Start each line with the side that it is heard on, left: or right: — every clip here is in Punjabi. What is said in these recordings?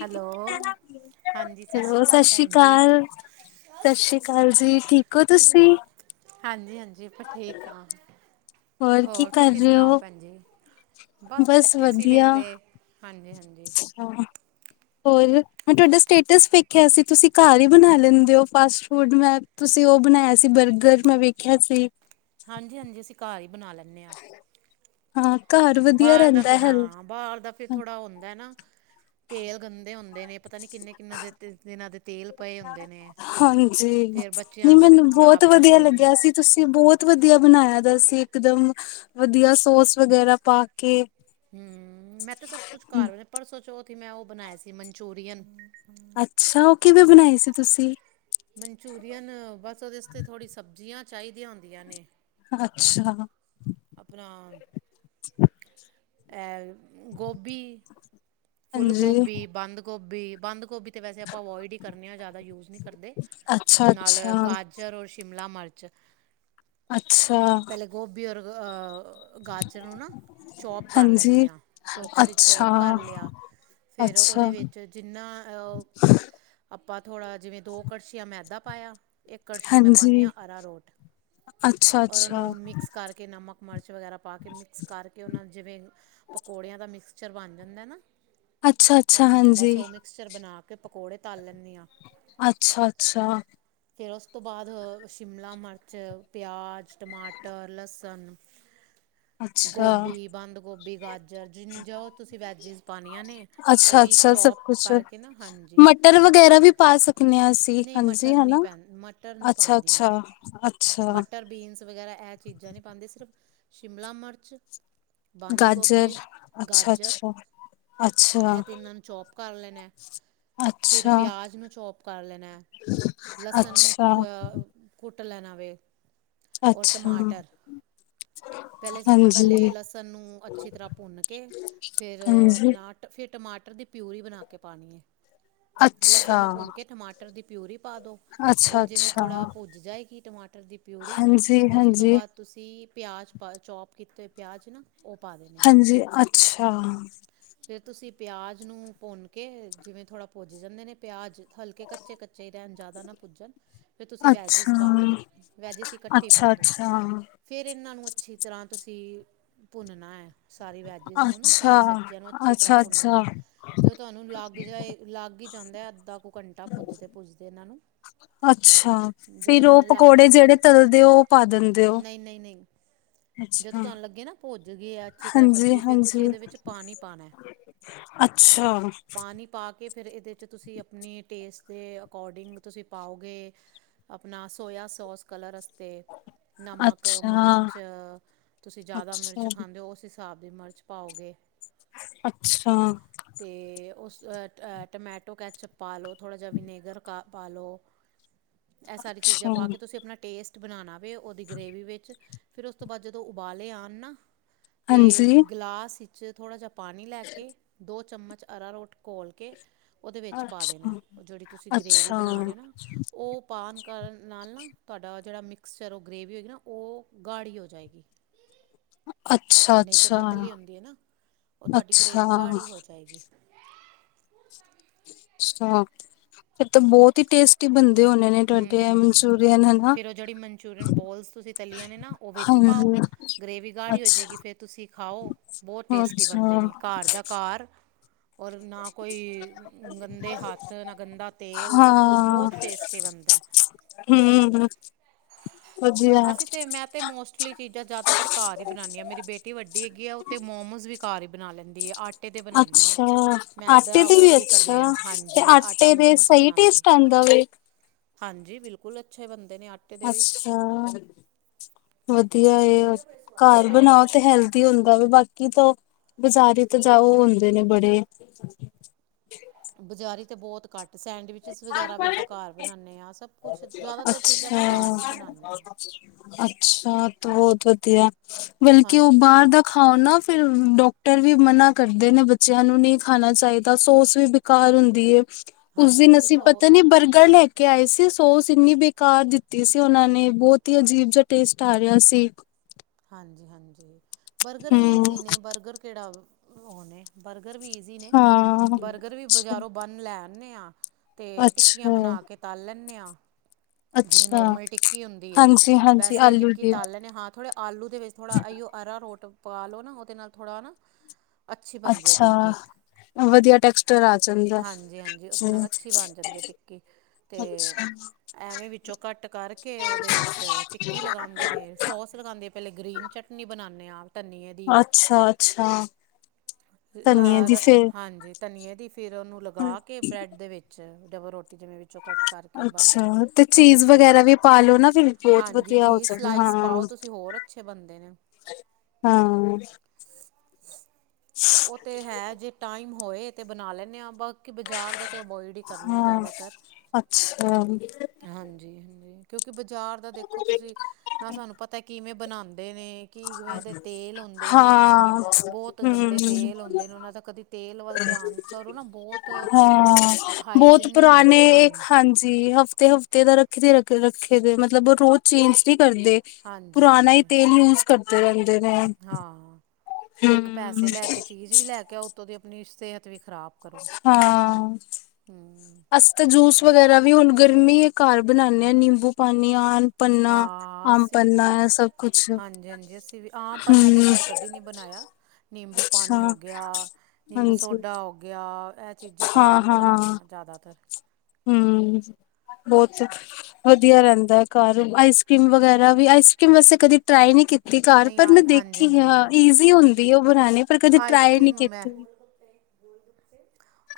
right: ਹੈਲੋ ਹਾਂਜੀ ਸ਼੍ਰੀ
left: ਸਤਿ
right: ਅਕਾਲ
left: ਸ੍ਰੀ
right: ਭੈਣ ਜੀ।
left: ਅਕਾਲ, ਸਤਿ ਸ੍ਰੀ ਅਕਾਲ ਜੀ ਠੀਕ ਹੋ ਤੁਸੀਂ??
right: ਹਾਂਜੀ ਹਾਂਜੀ ਆਪਾਂ ਠੀਕ ਹਾਂ।
left: ਕੀ
right: ਹੋਰ
left: ਕਰ
right: ਤੁਸੀਂ
left: ਰਹੇ
right: ਸੁਣਾਓ
left: ਹੋ?
right: ਭੈਣ ਜੀ। ਬਸ ਬੈਠੇ ਸੀ ਵੇਲੇ, ਹਾਂਜੀ- ਹਾਂਜੀ।
left: ਹਾਂ, ਹੋਰ ਮੈਂ ਤੁਹਾਡਾ ਸਟੇਟਸ ਵੇਖਿਆ ਸੀ ਤੁਸੀਂ ਘਰ ਹੀ ਬਣਾ ਲੈਂਦੇ ਹੋ ਫਾਸਟ ਫੂਡ ਮੈਂ ਤੁਸੀਂ ਉਹ ਬਣਾਇਆ ਸੀ ਬਰਗਰ ਮੈਂ ਵੇਖਿਆ ਸੀ।
right: ਹਾਂਜੀ- ਹਾਂਜੀ, ਅਸੀਂ ਘਰ ਹੀ ਬਣਾ ਲੈਣੇ ਆ
left: ਹਾਂ ਘਰ ਵਧੀਆ
right: ਬਾਹਰ ਦਾ
left: ਰਹਿੰਦਾ
right: ਫਿਰ
left: ਹੈਲ
right: ਹਾਂ ਬਾਹਰ ਦਾ ਫਿਰ ਥੋੜ੍ਹਾ ਹੁੰਦਾ ਨਾ। ਤੇਲ ਗੰਦੇ ਹੁੰਦੇ ਨੇ ਇਹ ਪਤਾ ਨੀ ਕਿੰਨੇ -ਕਿੰਨਾਂ ਦੇ ਦਿਨਾਂ ਦੇ ਤੇਲ ਪਏ ਹੁੰਦੇ ਨੇ।
left: ਹਾਂਜੀ,
right: ਫਿਰ
left: ਨੀ
right: ਬੱਚਿਆਂ ਨੂੰ
left: ਮੈਨੂੰ
right: ਖ਼ਰਾਬ
left: ਬਹੁਤ ਵਧੀਆ
right: ਕਰਦੇ ਨੇ
left: ਲੱਗਿਆ ਸੀ ਤੁਸੀਂ ਬਹੁਤ ਵਧੀਆ ਬਣਾਇਆ। ਸੀ ਇੱਕ ਦਮ ਵਧੀਆ ਸੋਸ ਵਗੈਰਾ ਪਾ ਕੇ
right: ਹਮ, ਮੈਂ ਤੇ ਸਭ ਕੁਛ ਘਰ ਪਰਸੋ- ਚੋਥ ਕਿ ਮੈਂ ਉਹ ਬਣਾਇਆ ਸੀ ਮਨਚੂਰੀਅਨ।
left: ਅੱਛਾ ਉਹ ਕਿਵੇਂ ਬਣਾਈ ਸੀ ਤੁਸੀਂ?
right: ਮਨਚੂਰੀਅਨ ਬਸ ਉਹਦੇ ਵਾਸਤੇ ਥੋੜੀ ਸਬਜ਼ੀਆਂ ਚਾਹੀਦੀਆਂ ਹੁੰਦੀਆਂ ਨੇ
left: ਅੱਛਾ
right: ਆਪਣਾ ਏਹ ਗੋਭੀ ਫੁੱਲ
left: ਹਾਂਜੀ
right: ਗੋਭੀ, ਬੰਦ ਗੋ - ਗੋਭੀ, ਬੰਦ ਗੋਭੀ ਵੈਸੇ ਆਪਾ ਅਵੋਇਡ ਹੀ ਕਰਨੇ ਹਾਂ ਜ਼ਿਆਦਾ ਯੂਜ ਨੀ ਕਰਦੇ
left: ਅੱਛਾ
right: ਨਾਲ
left: ਅੱਛਾ
right: ਗਾਜਰ ਔਰ ਸ਼ਿਮਲਾ ਮਰਚ [unintelligible]
left: ਅੱਛਾ
right: ਪਹਿਲੇ ਗੋਭੀ ਔਰ ਗਾਜਰ ਨੂੰ ਨਾ ਚੋਪ ਕਰ
left: ਹਾਂਜੀ
right: ਲੈਂਨੇ ਆਂ ਚੋਪਰ ਵਿੱਚ
left: ਅੱਛਾ
right: ਚੋਪ ਕਰ ਲਿਆ ਫਿਰ
left: ਅੱਛਾ
right: ਉਹਦੇ ਵਿੱਚ ਜਿੰਨਾਂ [unintelligible] ਆਪਾਂ ਥੋੜਾ ਜਿਵੇਂ ਦੋ ਕੜਸ਼ੀਆਂ ਮੈਦਾ ਪਾਇਆ ਇਕ ਕੜਛੀ ਮੈਂ ਪਾਨੀ
left: ਹਾਂਜੀ
right: ਆ ਅਰਾਰੋਟ
left: ਅੱਛਾ
right: ਔਰ
left: ਅੱਛਾ
right: ਉਹਨੂੰ ਮਿਕਸ ਕਰਕੇ ਨਮਕ ਮਰਚ ਵਗੈਰਾ ਪਾ ਕੇ ਮਿਕਸ ਕਰਕੇ ਉਹਨਾਂ ਜਿਵੇਂ ਪਕੌੜਿਆਂ ਦਾ ਮਿਕਸ ਚਰਵਾਨ ਜਾਂਦੈ ਨਾ
left: ਅੱਛਾ ਅੱਛਾ ਹਾਂਜੀ
right: ਬਸ ਉਹ ਮਿਕਸਚਰ ਬਣਾ ਪਕੌੜੇ ਤਾਲ ਲੈਂਨੀ ਆ
left: ਅੱਛਾ ਅੱਛਾ
right: ਫਿਰ ਉਸ ਤੋਂ ਬਾਅਦ ਸ਼ਿਮਲਾ ਮਿਰਚ ਪਿਆਜ਼ ਟਮਾਟਰ ਲਸਨ
left: ਅੱਛਾ
right: ਗੋਭੀ ਬੰਦ ਗੋਭੀ ਗਾਜਰ ਜਿੰਜਰ ਜੋ ਤੁਸੀਂ ਵੈਜ ਪਾਨੀਆਂ ਨੇ ਉਹ
left: ਅੱਛਾ
right: ਵੀ
left: ਅੱਛਾ ਸਭ
right: ਚੋਪ
left: ਕੁਛ
right: ਕਰਕੇ ਨਾ ਹਾਂਜੀ
left: ਮਟਰ ਵਗੈਰਾ ਵੀ ਪਾ ਸਕਦੇ ਹਾਂ ਅਸੀਂ
right: ਨੀ
left: ਹਾਂਜੀ
right: ਮਟਰ ਨੀ
left: ਹਨਾ
right: ਮਟਰ ਨੀ
left: ਅੱਛਾ
right: ਪਾਂਦੀ ਮੈਂ
left: ਅੱਛਾ ਅੱਛਾ
right: ਮਟਰ ਬੀਨਸ ਵਗੈਰਾ ਇਹ ਚੀਜ਼ਾਂ ਨੀ ਪਾਂਦੀ ਸਿਰਫ ਸ਼ਿਮਲਾ ਮਰਚ
left: ਗਾਜਰ ਅੱਛਾ ਅੱਛਾ ਅੱਛਾ
right: ਇਹ ਤੇ ਇਹਨਾਂ ਨੂੰ ਚੋਪ ਕਰ ਲੈਨੈ ਫਿਰ
left: ਅੱਛਾ
right: ਪਿਆਜ ਨੂੰ ਚੋ ਪ ਕਾਰ ਲੈਨੈ ਲਸਨ ਨੂੰ
left: ਅੱਛਾ
right: ਅ ਕੁ ਲੈਨਾ ਵੇ
left: ਅੱਛਾ
right: ਟਮਾਟਰ ਪਹਿਲੇ ਸਭ ਤੋਂ ਪਹਿਲੇ
left: ਹਾਂਜੀ
right: ਲਸਨ ਨੂੰ ਅੱਛੀ ਤਰ੍ਹਾਂ ਭੁੰਨ ਕੇ ਫਿਰ
left: ਹਾਂਜੀ
right: [unintelligible] ਦੀ ਪਿਊਰੀ ਬਨਾ ਕੇ ਪਾਨੀ ਏ ਲਸਨ ਨੂੰ
left: ਅੱਛਾ
right: ਭੁੰਨ ਕੇ ਟਮਾਟਰ ਦੀ ਪਿਊਰੀ ਪਾ ਦੋ ਉਹ ਜਿਵੇਂ
left: ਅੱਛਾ-ਅੱਛਾ,
right: ਥੋੜਾ ਭੁੱਜ ਜਾਏਗੀ ਟਮਾਟਰ ਦੀ ਪਿਊਰੀ ਉਸ ਤੋਂ
left: ਹਾਂਜੀ-ਹਾਂਜੀ, ਹਾਂਜੀ
right: ਬਾਅਦ ਤੁਸੀਂ ਪਿਆਜ ਚੋਪ ਕੀਤੇ ਪਿਆਜ਼ ਨਾ ਉਹ ਪਾ
left: ਹਾਂਜੀ ਅੱਛਾ
right: ਫਰ ਤੁਸੀਂ ਪਿਆਜ ਨੂੰ ਭੁੰਨ ਕੇ ਜਿਵੇਂ ਥੋੜ੍ਹਾ ਭੁਜ ਜਾਂਦੇ ਨੇ ਪਿਆਜ ਹਲਕੇ ਕੱਚੇ ਕੱਚੇ ਰੈਹਨ ਜਿਆਦਾ ਨਾ ਪੁੱਜਨ ਫਿਰ ਤੁਸੀਂ
left: ਅੱਛਾ,
right: ਵੈਜਿਸ ਪਾ ਦੋ ਵੈਜਿਸ ਇਕਠੇ ਪਾ ਦੋ
left: ਅੱਛਾ-ਅੱਛਾ,
right: ਫੇਰ ਇਹਨਾਂ ਨੂੰ ਅੱਛੀ ਤਰ੍ਹਾਂ ਤੁਸੀਂ ਭੁੰਨਨਾ ਐ ਸਾਰੀ ਵੈਜਿਸ ਨੂੰ ਨਾ ਸਾਰੀ
left: ਅੱਛਾ।
right: ਸਬ ਅੱਛੀ ਤਰ੍ਹਾਂ
left: ਅੱਛਾ-ਅੱਛਾ,
right: ਭੁੰਨਣਾ
left: ਅੱਛਾ ਅੱਛਾ
right: ਜੋ ਤੁਹਾਨੂੰ ਲੱਗ ਜਾਏ ਲੱਗ ਹੀਈ ਜਾਂਦਾ ਹੈ ਅੱਧਾ ਕੁ ਘੰਟਾ ਪੁੱਜਦੇ ਪੁੱਜਦੇ ਇਹਨਾਂ ਨੂੰ
left: ਅੱਛਾ
right: ਜਦੋਂ
left: ਫਿਰ ਉਹ
right: ਤੁਹਾਨੂੰ ਲੱਗ
left: ਪਕੌੜੇ ਜਿਹੜੇ ਤਲਦੇ ਹੋ ਉਹ ਪਾ ਦਿੰਦੇ ਹੋ।
right: ਨਹੀਂ ਨਹੀਂ ਨਹੀਂ ਜਦੋਂ
left: ਅੱਛਾ,
right: ਤੁਹਾਨੂੰ ਲੱਗੇ ਨਾ ਭੱਜ ਗਏ ਆ ਅੱਛੀ ਤਰ੍ਹਾਂ ਸਬਜ਼ੀ ਫੇਰ
left: ਹਾਂਜੀ-ਹਾਂਜੀ,
right: ਤੁਸੀਂ ਇਹਦੇ ਵਿੱਚ ਪਾਣੀ
left: ਅੱਛਾ
right: ਪਾਣੀ ਪਾ ਕੇ ਫੇਰ ਇਹ ਦੇ ਚ ਤੁਸੀ ਆਪਣੇ ਟੇਸਟ ਅਕੋਡਿੰਗ ਤੁਸੀਂ ਪਾਓਗੇ ਆਪਣਾ ਸੋਇਯਾ ਸੋਸ ਕਲਰ ਅਸਤੇ ਨਮਕ
left: ਅੱਛਾ।
right: ਮਿਰਚ ਤੁਸੀਂ ਜਿਆਦਾ ਮਿਰਚ
left: ਅੱਛਾ,
right: ਖਾਂਦੇ ਹੋ ਸਾਬ ਦੀ ਮਿਰਚ ਪਾਓਗੇ।
left: ਅੱਛਾ
right: ਅਤੇ ਉਸ ਟਮੈਟੋ ਕੈਚਅਪ ਪਾ ਲੋ। ਥੋੜਾ ਜਿਹਾ ਵਿਨੇਗਰ ਕ ਪਾਲੋ ਇਹ ਸਾਰੀ ਚੀਜ਼ਾਂ
left: ਅੱਛਾ,
right: ਪਾ ਕੇ ਤੁਸੀਂ ਆਪਣਾ ਟੇਸਟ ਬਣਾਉਣਾ ਉਹਦੀ ਗ੍ਰੇਵੀ ਵਿੱਚ ਫਿਰ ਉਸ ਤੋਂ ਬਾਅਦ ਜਦੋਂ ਉਬਾਲੇ ਆਉਣ ਨਾ ਤੇ
left: ਹਾਂਜੀ।
right: ਗਲਾਸ ਵਿੱਚ ਥੜਾ ਜਿਹਾ ਪਾਣੀ ਲੈ ਕੇ ਦੋ ਚਮਚ ਅਰਾ ਰੋਟ ਘੋਲ ਕੇ ਉਹਦੇ ਵਿੱਚ ਪਾ
left: ਅੱਛਾ,
right: ਦੇਣਾ ਉਹ ਜਿਹੜੀ ਤੁਸੀਂ ਗ੍ਰਰੇਵੀ
left: ਅੱਛਾ,
right: ਬਣਾ ਰਹੇ ਹੋ ਨਾ ਉਹ ਪਾਉਣ ਕਰਨ ਨਾਲ ਨਾ ਤੁਹਾਡਾ ਜਿਹੜਾ ਮਿਕਸਚਰ ਉਹ ਗਰੇੇਵੀ ਹੋਏਗੀ ਨਾ ਉਹ ਗਾੜੀ ਹੋ ਜਾਏਗੀ। ਨਹੀਂ ਤਾ
left: ਅੱਛਾ-ਅੱਛਾ,
right: ਪਤਲੀ ਹੁੰਦੀ ਹੈ ਨਾ ਉਹ
left: ਅੱਛਾ,
right: ਤੁਹਾਡੀ ਗਰੇਵੀ
left: ਅੱਛਾ।
right: ਗਾੜ ਹੀ ਹੋ ਜਾਏਗੀ।
left: ਅੱਛਾ ਫੇਰ ਤਾਂ ਬਹੁਤ ਹੀ ਟੇਸਟੀ ਬਣਦੀ।
right: ਹੂੰ ਹੂੰ ਫਿਰ ਉਹ ਜਿਹੜੀ ਮਨਚੂਰੀਅਨ ਬੋਲਸ ਤੁਸੀਂ ਤੱਲੀਆਂ ਨੇ ਨਾ ਉਹ ਵਿੱਚ ਪਾਓ
left: ਹਾਂਜੀ
right: ਗ੍ਰਰੇਵੀ ਗਾੜੀ ਹੋ
left: ਅੱਛਾ
right: ਜਾਵੇਗੀ ਫਿਰ ਤੁਸੀਂ ਖਾਓ ਬਹੁਤ ਟੇਸਟੀ ਬਣਦੇ
left: ਅੱਛਾ
right: ਨੇ ਘਰ ਦਾ ਘਰ ਔਰ ਨਾ ਕੋਈ ਗੰਦੇ ਹੱਥ ਨਾ ਗੰਦਾ ਤੇਲ ਸਭ ਕੁਛ
left: ਹਾਂ
right: ਬਹੁਤ ਟੇਸਟੀ ਬਣਦਾ
left: ਹੂੰ। ਵਧੀਆ
right: ਅਸੀਂ ਤੇ ਮੈਂ ਤੇ ਮੋਸਟਲੀ ਚੀਜ਼ਾਂ ਜਿਆਦਾਤਰ ਘਰ ਹੀ ਬਣਾਨਦੀ ਆਾ ਮੇਰੀ ਬੇਟੀ ਵੱਡੀ ਹੈਗੀ ਆ ਉਹ ਤੇ ਮੋਮੋਸ ਵੀ ਘਰ ਹੀ। ਬਣਾ ਲੈਂਦੀ ਆਟਾ
left: ਅੱਛਾ ਆਟੇ ਦੇ ਵੀ
right: ਅਵੋਇਡ ਹੀ ਕਰਨੇ
left: ਅੱਛਾ
right: ਆ
left: ਤੇ
right: ਹਾਂਜੀ ਆਟਾ
left: ਆਟੇ ਦੇ
right: ਮੋਮੋਸ
left: ਸਹੀ
right: ਬਣਾਉਂਦੀ
left: ਟੇਸਟ ਆਉਂਦਾ ਵੇ
right: ਹਾਂਜੀ ਬਿਲਕੁਲ ਅੱਛੇ ਬਣਦੇ ਨੇ ਆਟੇ ਦੇ ਵੀ
left: ਅੱਛਾ ਵਧੀਆ। ਘਰ
right: ਹਾਂ
left: ਬਣਾਓ ਤੇ ਹੈਲਦੀ ਹੁੰਦਾ ਵਾ ਬਾਕੀ ਕਿ ਤਾਂ ਬਾਜ਼ਾਰੀ ਤਾਂ ਜਾ ਉਹ ਹੁੰਦੇ ਨੇ ਬੜੇ
right: ਬਜ਼ਾਰੀ ਤੇ ਬਹੁਤ ਘੱਟ ਸੈਂਡਵਿਚਸ ਵਗੈਰਾ ਵੀ ਆਪਾਂ ਘਰ ਬਣਾਉਂਦੇ ਹਾਂ ਸਭ ਕੁਛ ਜ਼ਿਆਦਾਤਰ ਚੀਜ਼ਾਂ ਆਪਾਂ ਘਰ ਹੀ ਬਣਾਉਂਦੇ ਹਾਂ
left: ਅੱਛਾ-ਅੱਛਾ ਤੋ ਵਧੀਆ। ਬਲਕਿ ਉਹ
right: ਹਾਂਜੀ
left: ਬਾਹਰ
right: ਹਾਂਜੀ
left: ਦਾ ਖਾਓ ਨਾ ਫਿਰ ਡੌਕਟਰ ਵੀ ਮਨਾ ਕਰਦੇ ਨੇ ਬੱਚਿਆਂ ਨੂੰ ਨਹੀਂ ਖਾਣਾ ਚਾਹੀਦਾ, ਸੋਸ ਵੀ ਬੇਕਾਰ ਹੁੰਦੀ ਏ। ਉਸ
right: ਹਾਂਜੀ
left: ਦਿਨ
right: ਉਹਨਾਂ ਦੀ
left: ਅਸੀਂ
right: ਸੌ
left: ਪਤਾ ਨੀ ਬਰਗਰ ਲੈ ਕੇ ਕੇ ਆਏ ਸੀ ਸੋਸ ਇੰਨੀ ਬੇਕਾਰ ਦਿੱਤੀ ਸੀ, ਉਹਨਾਂ ਨੇ ਬਹੁਤ ਹੀ ਅਜੀਬ ਜ ਟੇਸਟ ਆ ਰਿਹਾ ਸੀ।
right: ਹਾਂਜੀ, ਬਰਗਰ ਵੀ
left: ਹਮ
right: ਈਜ਼ੀ ਨੇ ਬਰਗਰ ਕਿਹੜਾ ਉਹ ਨੇ ਬਰ ਗਰ ਵੀ ਜ਼ੀ ਨੇ
left: ਹਾਂ
right: ਬਰਗਰ ਵੀ
left: ਅੱਛਾ
right: ਬਜ਼ਾਰੋਂ ਬੰਨ ਲੈਣ ਕਹਿੰਨੇ ਹਾਂ। ਤੇ ਟਿੱਕੀਆਂ
left: ਅੱਛਾ
right: ਬਣਾ ਕੇ ਤਲ ਲੈਂਦੇ ਆਂ, ਜਿਵੇਂ
left: ਅੱਛਾ,
right: ਨੋਰਮਲ ਟਿੱਕੀ ਹੁੰਦੀ ਏ
left: ਹਾਂਜੀ ਹਾਂਜੀ
right: ਵੈਸੇ
left: ਆਲੂ
right: ਟਿੱਕੀ
left: ਦੀ
right: ਤਲ ਲੈਂਦੇ ਹਾਂ ਥੋੜ੍ਹਾ ਆਲੂ ਦੇ ਵਿੱਚ ਥੋ੍ੜਾ ਅਰਾਰੋਟ ਪਾ ਲਓ ਨਾ ਉਹਦੇ ਨਾਲ ਥੋੜ੍ਹਾ ਹਨਾ ਅੱਛੀ ਬਣਦੀ ਹੈ
left: ਅੱਛਾ
right: ਟਿੱਕੀ
left: ਵਧੀਆ ਟੈਕਸਚਰ ਆ ਜਾਂਦਾ
right: ਹਾਂਜੀ- ਹਾਂਜੀ ਉਹਦੇ ਨਾਲ ਅੱਛੀ ਬਣ ਜਾਂਦੀ ਹੈ ਟਿੱਕੀ ਤੇ
left: ਅੱਛਾ
right: ਐਵੇਂ ਵਿੱਚੋਂ ਘੱਟ ਕਰਕੇ ਉਹਦੇ ਵਿੱਚ ਟਿੱਕੀ ਲਗਾਂਦੇ ਨੇ ਸੋਸ ਲਗਾਂਦੇ ਗਰੀਨ ਚਟਨੀ ਬਣਾਣੇ ਆਂ ਆਪ ਧਨੀਏ ਦੀ
left: ਅੱਛਾ ਅੱਛਾ ਧਨੀਏ
right: ਲਾ
left: ਦੀ ਫੇਰ
right: ਹਾਂਜੀ ਧਨੀਏ ਦੀ ਫਿਰ ਓਨੂੰ ਲਗਾ ਕੇ ਬ੍ਰੈਡ ਦੇ ਵਿੱਚ ਡਬਲ ਰੋ
left: ਅੱਛਾ ਤੇ
right: ਉਹਦੇ
left: ਚੀਜ਼
right: ਵਿੱਚ
left: ਵਗੈਰਾ ਵੀ ਪਾ ਲੋ ਨਾ ਫਿਰ ਬਹੁਤ
right: ਹਾਂਜੀ
left: ਵਧੀਆ ਹੋ
right: ਚੀਜ਼
left: ਜਾਵੇ,
right: ਸਲਾਈਸ
left: ਹਾਂ
right: ਪਾਓ ਤੁਸੀਂ ਹੋਰ ਅੱਛੇ ਬੰਦੇ ਨੇ
left: ਹਾਂ
right: ਉਹ ਤੇ ਹੈ ਜੇ ਟਾਈਮ ਹੋਏ ਤੇ ਬਣਾ ਲੈਂਨੇ ਆਂ ਬਾ ਬਾਕੀ ਬਜ਼ਾਰ ਦਾ ਤੇ ਅਵੋਇਡ ਹੀ ਕਰਦੇ ਆ
left: ਹਾਂ
right: ਜ਼ਿਆਦਾਤਰ
left: ਅੱਛਾ
right: ਹਾਂਜੀ। ਕਿਉ ਬਾਜ਼ਾਰ ਦਾ ਦੇਖੋ ਤੁਸੀਂ ਨਾ ਸਾਨੂੰ ਪਤਾ ਕਿਵੇਂ ਬਣਾਣ ਦੇ ਨੇ ਕਿਵੇਂ ਦੇ ਤੇਲ ਹੁੰਦੇ ਨੇ
left: ਹਾਂ
right: ਬਹੁਤ
left: ਹੂੰ
right: ਗੰਦੇ ਤੇਲ ਹੁੰਦੇ ਨੇ ਉਹਨਾਂ ਦਾ ਕਦੀ ਤੇਲ ਵੱਲ ਧਿਆਨ ਕਰੋ ਨਾ ਬਹੁਤ
left: ਹਾਂ ਬਹੁਤ
right: ਹਾਈਜੀਨ ਨਹੀਂ
left: ਪੁਰਾਣੇ
right: ਹੁੰਦੇ ਹਨ
left: ਹਾਂਜੀ ਹਫ ਤੇ ਹਫਤੇ ਦਾ ਰੱਖਦੇ ਰ ਰੱਖੇ ਦੇ ਮਤਲਬ ਉਹ ਰੋਜ਼ ਚੇਂਜ ਨੀ ਕਰਦੇ
right: ਹਾਂਜੀ
left: ਪੁਰਾਣਾ ਹੀ
right: ਹਾਂਜੀ
left: ਤੇਲ ਯੂਜ ਕਰਦੇ ਰਹਿੰਦੇ ਨੇ
right: ਹਾਂ ਇੱਕ
left: ਹੂੰ
right: ਪੈਸੇ ਲੈ ਕੇ ਚੀਜ਼ ਵੀ ਲੈ ਕੇ ਆ ਉੱਤੋਂ ਦੀ ਆਪਣੀ ਸਿਹਤ ਵੀ ਖ਼ਰਾਬ ਕਰੋ
left: ਹਾਂ
right: ਹਮ
left: ਅਸੀ ਤਾਂ ਜੂਸ ਵਗੈਰਾ ਵੀ ਹੁਣ ਗਰਮੀ ਘਰ ਬਣਾਉਂਦੇ ਹਾਂ ਨਿੰਬੂ ਪਾਣੀ ਆਉਣ
right: ਹਾਂ ਅਸੀਂ ਵੀ
left: ਕੁਛ
right: ਹਾਂਜੀ ਹਾਂਜੀ ਅਸੀਂ ਵੀ ਆਮ ਪੰਨਾ ਤੇ
left: ਹੂੰ
right: ਖੈਰ ਕਦੀ ਨੀ ਬਣਾਇਆ ਨਿੰਬੂ ਪਾਣੀ
left: ਅੱਛਾ
right: ਹੋਗ ਗਿਆ ਨਿੰਬੂ
left: ਹਾਂਜੀ
right: ਸੋਡਾ ਹੋਗ ਇਹ ਚੀਜ਼ਾਂ ਘਰ ਹੀ ਬਣਾਉਂਦੇ ਹਾਂ ਜ਼ਿਆਦਾ ੱਤਰ
left: ਹਮ ਬਹੁਤ ਵਧੀਆ ਰਹਿੰਦਾ ਹੈ ਘਰ ਆਈਸ ਕਰ੍ਰੀਮ ਵਗੈਰਾ ਵੀ ਆਈਸ ਕਰ੍ਰੀਮ ਵੈਸੇ ਕਦੀ ਟਰਾਈ ਨੀ ਕੀਤੀ ਘ
right: ਨਹੀਂ
left: ਪਰ
right: ਆ
left: ਮੈਂ
right: ਹਾਂਜੀ
left: ਦੇਖੀ ਹਾਂ
right: ਹਾਂਜੀ
left: ਈਜ਼ੀ ਹੁੰਦੀ ਆ ਉਹ ਬਣਾਣੇ ਪਰ ਕਦੇ ਟਰਾਈ ਨਹੀਂੀ ਕੀਤੀ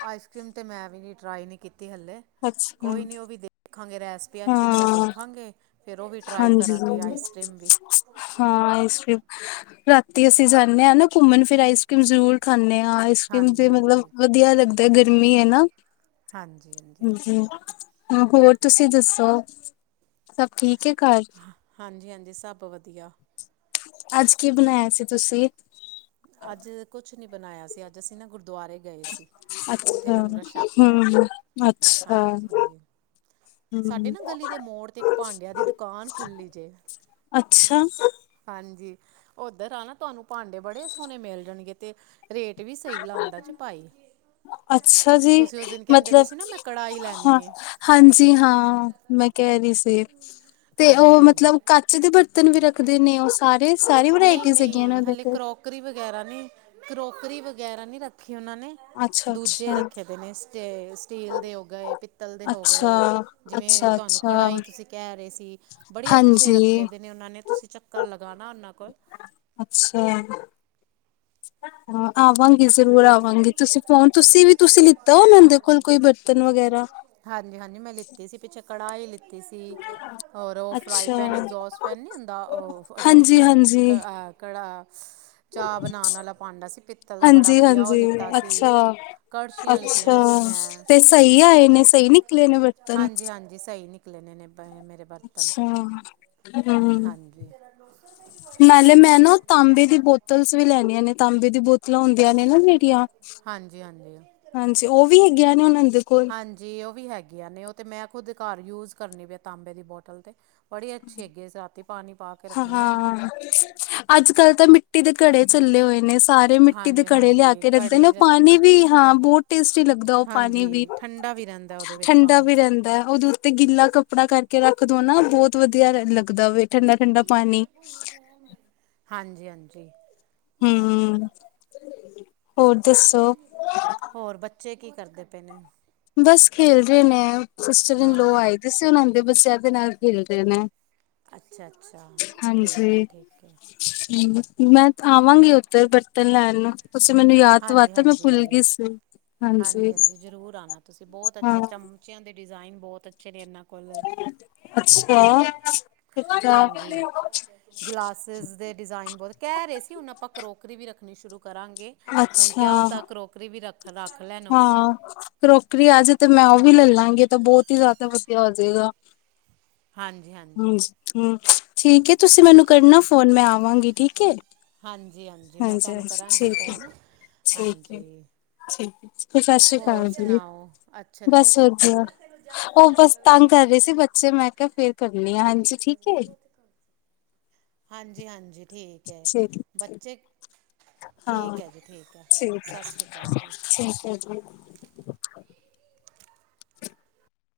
right: ਆਈਸਕ੍ਰੀਮ ਤੇ ਮੈਂ ਵੀ ਨਹੀਂ ਟਰਾਈ ਨਹੀਂ ਕੀਤੀ ਹੱਲੇ
left: ਅੱਛਾ
right: ਕੋਈ ਨੀ ਉਹ ਵੀ ਦੇ ਦੇਖਾਂਗੇ ਰੈਸਪੀ ਅੱਛੀ ਤਰ੍ਹਾਂ
left: ਹਾਂ
right: ਦੇਖਾਂਗੇ ਫਿਰ ਉਹ ਵੀ ਟਰਾਈ
left: ਹਾਂਜੀ
right: ਕਰਾਂਗੇ ਆਈਸ ਕਰ੍ਰੀਮ ਵੀ
left: ੀਮ ਰਾਤੀ ਅਸੀਂ ਜਾਂਦੇ ਹਾਂ ਨਾ ਘੁੰਮਣ ਫਿਰ ਆਈਸ ਕ੍ਰੀਮ ਜ਼ਰੂਰ ਖਾਂਦੇ ਹਾਂ ਆਈਸਕ੍ਰੀਮ ਜ
right: ਹਾਂਜੀ
left: ਮਤਲਬ
right: ਹਾਂਜੀ
left: ਵਧੀਆ ਲੱਗ ਗਰਮੀ ਹੈ ਨਾ
right: ਹਾਂਜੀ
left: ਹਾਂ ਹੋਰ ਤੁਸੀਂ ਦੱਸੋ ਠੀਕ ਏ?
right: ਹਾਂਜੀ-ਹਾਂਜੀ ਸਭ ਵਧੀਆ
left: ਅੱਜ ਕੀ ਬਣਾਇਆ ਸੀ ਤੁਸੀਂ?
right: ਅੱਜ ਕੁਛ ਨੀ ਬਣਾਇਆ ਸੀ ਅੱਜ ਅਸੀਂ ਨਾ ਗੁਰ ਦੁਆਰੇ ਗਏ ਸੀ ਉੱਥੇ
left: ਅੱਛਾ
right: ਲੰਗਰ ਛਕ ਕੇ ਆਏ ਹ
left: ਹਮ ਅੱਛਾ
right: ਹਾਂਜੀ ਸਾਡੇ
left: ਹਮ
right: ਨਾ ਗਲੀ ਦੇ ਮੋੜ ਤੇ ਇੱਕ ਭਾਂਡਿਆਂ ਦੀ ਦੁਕਾਨ ਖੁੱਲੀ ਜੇ
left: ਅੱਛਾ
right: ਹਾਂਜੀ ਉੱਧਰ ਆਨਾ ਤੁਹਾਨੂੰ ਭਾਂਡੇ ਬੜੇ ਸੋਹਣੇ ਮਿਲ ਜਾਣਗੇ ਤੇ ਰੇਟ ਵੀ ਸਹੀ ਲਾਉਂਦਾ ਜੇ ਭਾਈ
left: ਅੱਛਾ ਜੀ
right: ਤੁਸੀਂ ਉਸ ਦਿਨ ਕਹਿੰਦੇ ਪਏ
left: ਮਤਲਬ
right: ਸੀ ਨਾ ਮੈਂ ਕੜਾਹੀ
left: ਹਾਂ
right: ਲੈਣੀ ਏ
left: ਹਾਂਜੀ ਹਾਂ ਮੈਂ ਕਹਿ ਰਹੀ ਸੀ। ਤੇ ਤੇ ਉਹ
right: ਹਾਂਜੀ ਹਾਂਜੀ
left: ਮਤਲਬ ਕਚ ਦੇ ਬਰਤਨ ਵੀ ਰੱਖਦੇ ਨੇ ਉਹ ਸਾਰੇ ਸਾਰੀ
right: ਨਹੀਂ
left: ਵਰਾਇਟੀ ਹੈਗੀਆਂ ਨੇ
right: ਨਹੀਂ
left: ਓਂਦੇ
right: ਹਲੇ
left: ਕੋਲ?
right: ਕਰੋਕਰੀ ਗੈਰਾ ਨੀ ਰੱਖ ਉਹਨਾਂ ਨੇ
left: ਅੱਛਾ
right: ਦੂਜੇ
left: ਅੱਛਾ
right: ਰੱਖੇ ਦੇ ਨੇ ਸਟੇ ਸਟੀਲ ਦੇ ਹੋ ਗਏ ਪਿੱਤਲ ਦੇ ਹੋ ਗਏ
left: ਅੱਛਾ
right: ਜਿਵੇਂ
left: ਅੱਛਾ
right: ਤੁਹਾਨੂੰ
left: ਅੱਛਾ
right: ਕੜਾਹੀ ਤੁਸੀਂ ਕਹਿ ਰਹੇ ਸੀ ਬੜੇ ਅੱਛੇ
left: ਹਾਂਜੀ
right: ਰੱਖੇ ਦੇ ਨੇ ਉਹਨਾਂ ਨੇ ਤੁਸੀਂ ਚੱਕਰ ਲ
left: ਅੱਛਾ। ਹਾ ਆਹ ਜ਼ਰੂਰ ਆਵਾਂਗੀ। ਤੁਸੀਂ ਫੋਨ ਤੁਸੀਂ ਵੀ ਤੁਸੀਂ ਲਿੱਤਾ ਔਂਨਾਂ ਦੇ ਕੋਲ ਕੋਈ ਬਰਤਨ ਵਗੈਰਾ?
right: ਕੜਾਈ ਲਿ ਤੀ ਸੀ, ਔਰ ਉਹ ਫਰਾਈ
left: ਅੱਛਾ
right: ਪੈਨ, ਐਗਜ਼ੋਸ ਫੈਨ ਨੀ ਹੁੰਂਦਾ, ਉਹ ਐਜੋਸ
left: ਹਾਂਜੀ
right: ਪੈਨ ਕ
left: ਹਾਂਜੀ
right: ਅ ਕੜਾਂ, ਸ ਚਾਹ ਬਣਾਉਣ ਵਾਲਾ ਭਾਂਡਾ ਸੀ, ਪਿੱਤਲ ਦਾ ਬੜਾ ਵਧ
left: ਜੀ, ਅੱਛਾ।
right: ਲਿੱਤੀਆਂ
left: ਅੱਛਾ
right: ਸੀ ਮੈਂ
left: ਤੇ ਸਈ ਆਏ ਨੇ, ਸਈ ਨਿਕਲੇ ਨੇ ਬਰਤਨ?
right: ਨਿਕਲਣੇ ਨੇ [unintelligible] ਮੇਰੇ ਬਰਤਨ ਤੇ।
left: ਹੂੰ,
right: ਹਾਂਜੀ
left: ਨਾਲੇ ਮੈਂ ਨਾ ਤਾਂਬੇ ਦੀ ਬੋਤਲਸ ਵੀ ਲੈਣੀਆਂ ਨੇ ਤਾਂਬੇ ਦੀ ਬੋਤਲਾਂ ਹੁੰ ਦੀਆਂ ਨੇ ਨਾ ਜੇੜੀਆਂ,
right: ਹਾਂਜੀ ਹਾਂਜੀ
left: ਹਾਂਜੀ, ਉਹ ਵੀ ਹੈਗੀਆਂ ਨੇ ਉਹਨਾਂ ਦੇ ਕੋਲ?
right: ਹਾਂਜੀ ਉਹ ਵੀ ਹੈਗੀਆਂ ਨੇ ਉਹ ਤੇ ਮੈਂ ਖੁਦ ਘਰ ਯੂਜ਼ ਕਰਨੀ ਪਿਆ ਤਾਂਬੇ ਦੀ ਬੋਟਲ ਤੇ। ਬੜੀ ਅੱਛੀ ਹੈਗੀ, ਅਸੀਂ ਰਾਂਤੀ
left: ਹਾਂ-ਹਾਂ, ਅੱਜ ਕੱਲ ਤਾਂ ਮਿੱਟੀ ਦੇ ਘੜੇ ਚੱਲੇ ਹੋਏ ਨੇ। ਸਾਰੇ ਮਿੱਟੀ ਦੇ
right: ਹਾਂਜੀ
left: ਘੜੇ ਲਿਆ
right: ਹਾਂਜੀ
left: ਕੇ
right: ਘੜੇ
left: ਰੱਖਦੇ ਨੇ।
right: ਹੀ
left: ਉਹ
right: ਰ-
left: ਪਾਣੀ ਵੀ ਹਾਂ ਬੋਤ ਟੇਸਟੀ ਲੱਗਦੈ ਔ ਪਾਣੀ
right: ਹਾਂਜੀ
left: ਵੀ,
right: ਠੰਡਾ ਵੀ ਰਹਿੰਦਾ ਉਹਦੇ ਵਿੱਚ
left: ਠੰਡਾ
right: ਪਾਣੀ
left: ਵੀ ਰੈੰਦਾ। ਓਦੇ ਉ ਤੇ ਗਿੱਲਾ ਕੱਪੜਾ ਕਰਕੇ ਰੱਖ ਦੋ ਨਾ, ਬੌਤ ਵਧੀਆ ਰੈ ਲੱਗਦਾ ਵੇ, ਠੰਡ
right: ਹਾਂਜੀ ਹਾਂਜੀ।
left: ਹਮ
right: ਜੀ।
left: ਹੋਰ ਦੱਸੋ
right: ਹੋਰ ਬੱਚੇ ਕੀ ਕਰਦੇ ਪੇ ਨੇ?
left: ਬਸ ਖੇਲ ਰੇ ਨੇ। ਸਿਸਟਰ ਇਨ ਲੋ
right: ਹਾਂ
left: ਆਈ ਦੀ ਸੀ, ਔਨਾ ਨ ਤੇ ਬਚਿਆਂ ਦੇ ਨਾਲ ਖੇਲਦੇ ਨੇ।
right: ਅੱਛਾ ਅੱਛਾ, ਠੀਕ ਹੈ
left: ਹਾਂਜੀ
right: ਠੀਕ ਏ।
left: ਮੈਂ ਆਵਾਂਗੀ ਓਧਰ ਬਰਤਨ ਲੈਣ ਨੂੰ। ਤੁਸੀਂ ਮੈਨੂੰ ਯਾਦ
right: ਹਾਂਜੀ
left: ਦਵਾਤਾ ਮੈਂ ਭੁੱਲ
right: ਹਾਂਜੀ
left: ਗੀ ਸੀ, ਹਾਂਜੀ।
right: ਤੁਸੀਂ ਬੌਤ
left: ਹਾਂ
right: ਅੱਛੇ ਚਮਚਿਆਂ ਦੇ ਡਿਜ਼ਾਈਨ ਬੌਤ ਅਛ ਚਨੇ ਏਨਾ ਕੋਲ।
left: ਅੱਛਾ ਕਿੱਦਾਂ
right: ਹਾਂਜੀ, ਗਿਲਾਸਿਸ ਦੇ ਡਿਜ਼ਾਇਨ ਬੌਤ ਕੈ ਰੇ ਸੀ ਹੁਨ ਆਪਾਂ ਕਰੋਕਰੀ ਵੀ ਰੱਖਨੀ ਸ਼ੁਰੂ ਕਰਾਂਗੇ‌, ਹੁਨ
left: ਅੱਛਾ
right: ਕਿਆ ਪਤਾ ਕਰੋਕਰੀ ਵੀ ਰਖ ਰੱਖ ਲੈਨ ਔ।
left: ਹਾਂ ਕਰੋਕਰੀ ਆ ਜੇ ਤੇ ਮੈਂ ਔ ਵੀ ਲੇਲਾਂਗੀ ਏ ਤਾਂ ਬੌਤ ਈ ਜੈਦਾ ਵਧੀਆ ਹੋ ਜੇਗਾ।
right: ਹਾਂਜੀ ਹਾਂਜੀ
left: [unintelligible] ਠੀਕ ਐ ਤੁਸੀਂ ਮੈਨੂੰ ਕਰਨਾ ਫੋਨ ਮੈਂ ਆਵਾਂਗੀ ਠੀਕ ਏ।
right: ਹਾਂਜੀ ਹਾਂਜੀ, ਮੈਂ ਤੁਹਾਨੂੰ ਕਰਾਂਗੀ ਫੋਨ।
left: ਠੀਕ ਹੈ
right: ਹਾਂਜੀ,
left: ਠੀਕ ਹੈ ਸਤਿ ਸ਼੍ਰੀ
right: ਹੋਰ
left: ਅਕਾਲ ਜੀ।
right: ਸੁਨਾਓ? ਅੱਛਾ ਨਈ,
left: ਬਸ ਵਧੀਆ। ਉਹ ਬਸ ਤੰਗ ਕਰ ਰਹੇ ਸੀ ਬੱਚੇ ਮੈਂ ਕਿਹਾ ਫੇਰ ਕਰਨੀ ਆ ਹਾਂਜੀ ਠੀਕ ਹੈ।
right: ਹਾਂਜੀ ਹਾਂਜੀ ਠੀਕ ਏ।
left: ਠੀਕ
right: ਬੱਚੇ
left: ਹਾਂ,
right: ਜੀ ਠੀਕ ਹੈ
left: ਠੀਕ ਏ
right: ਸਤਿ ਸ਼੍ਰੀ ਅਕਾਲ ਜੀ
left: ਠੀਕ ਏ ਜੀ।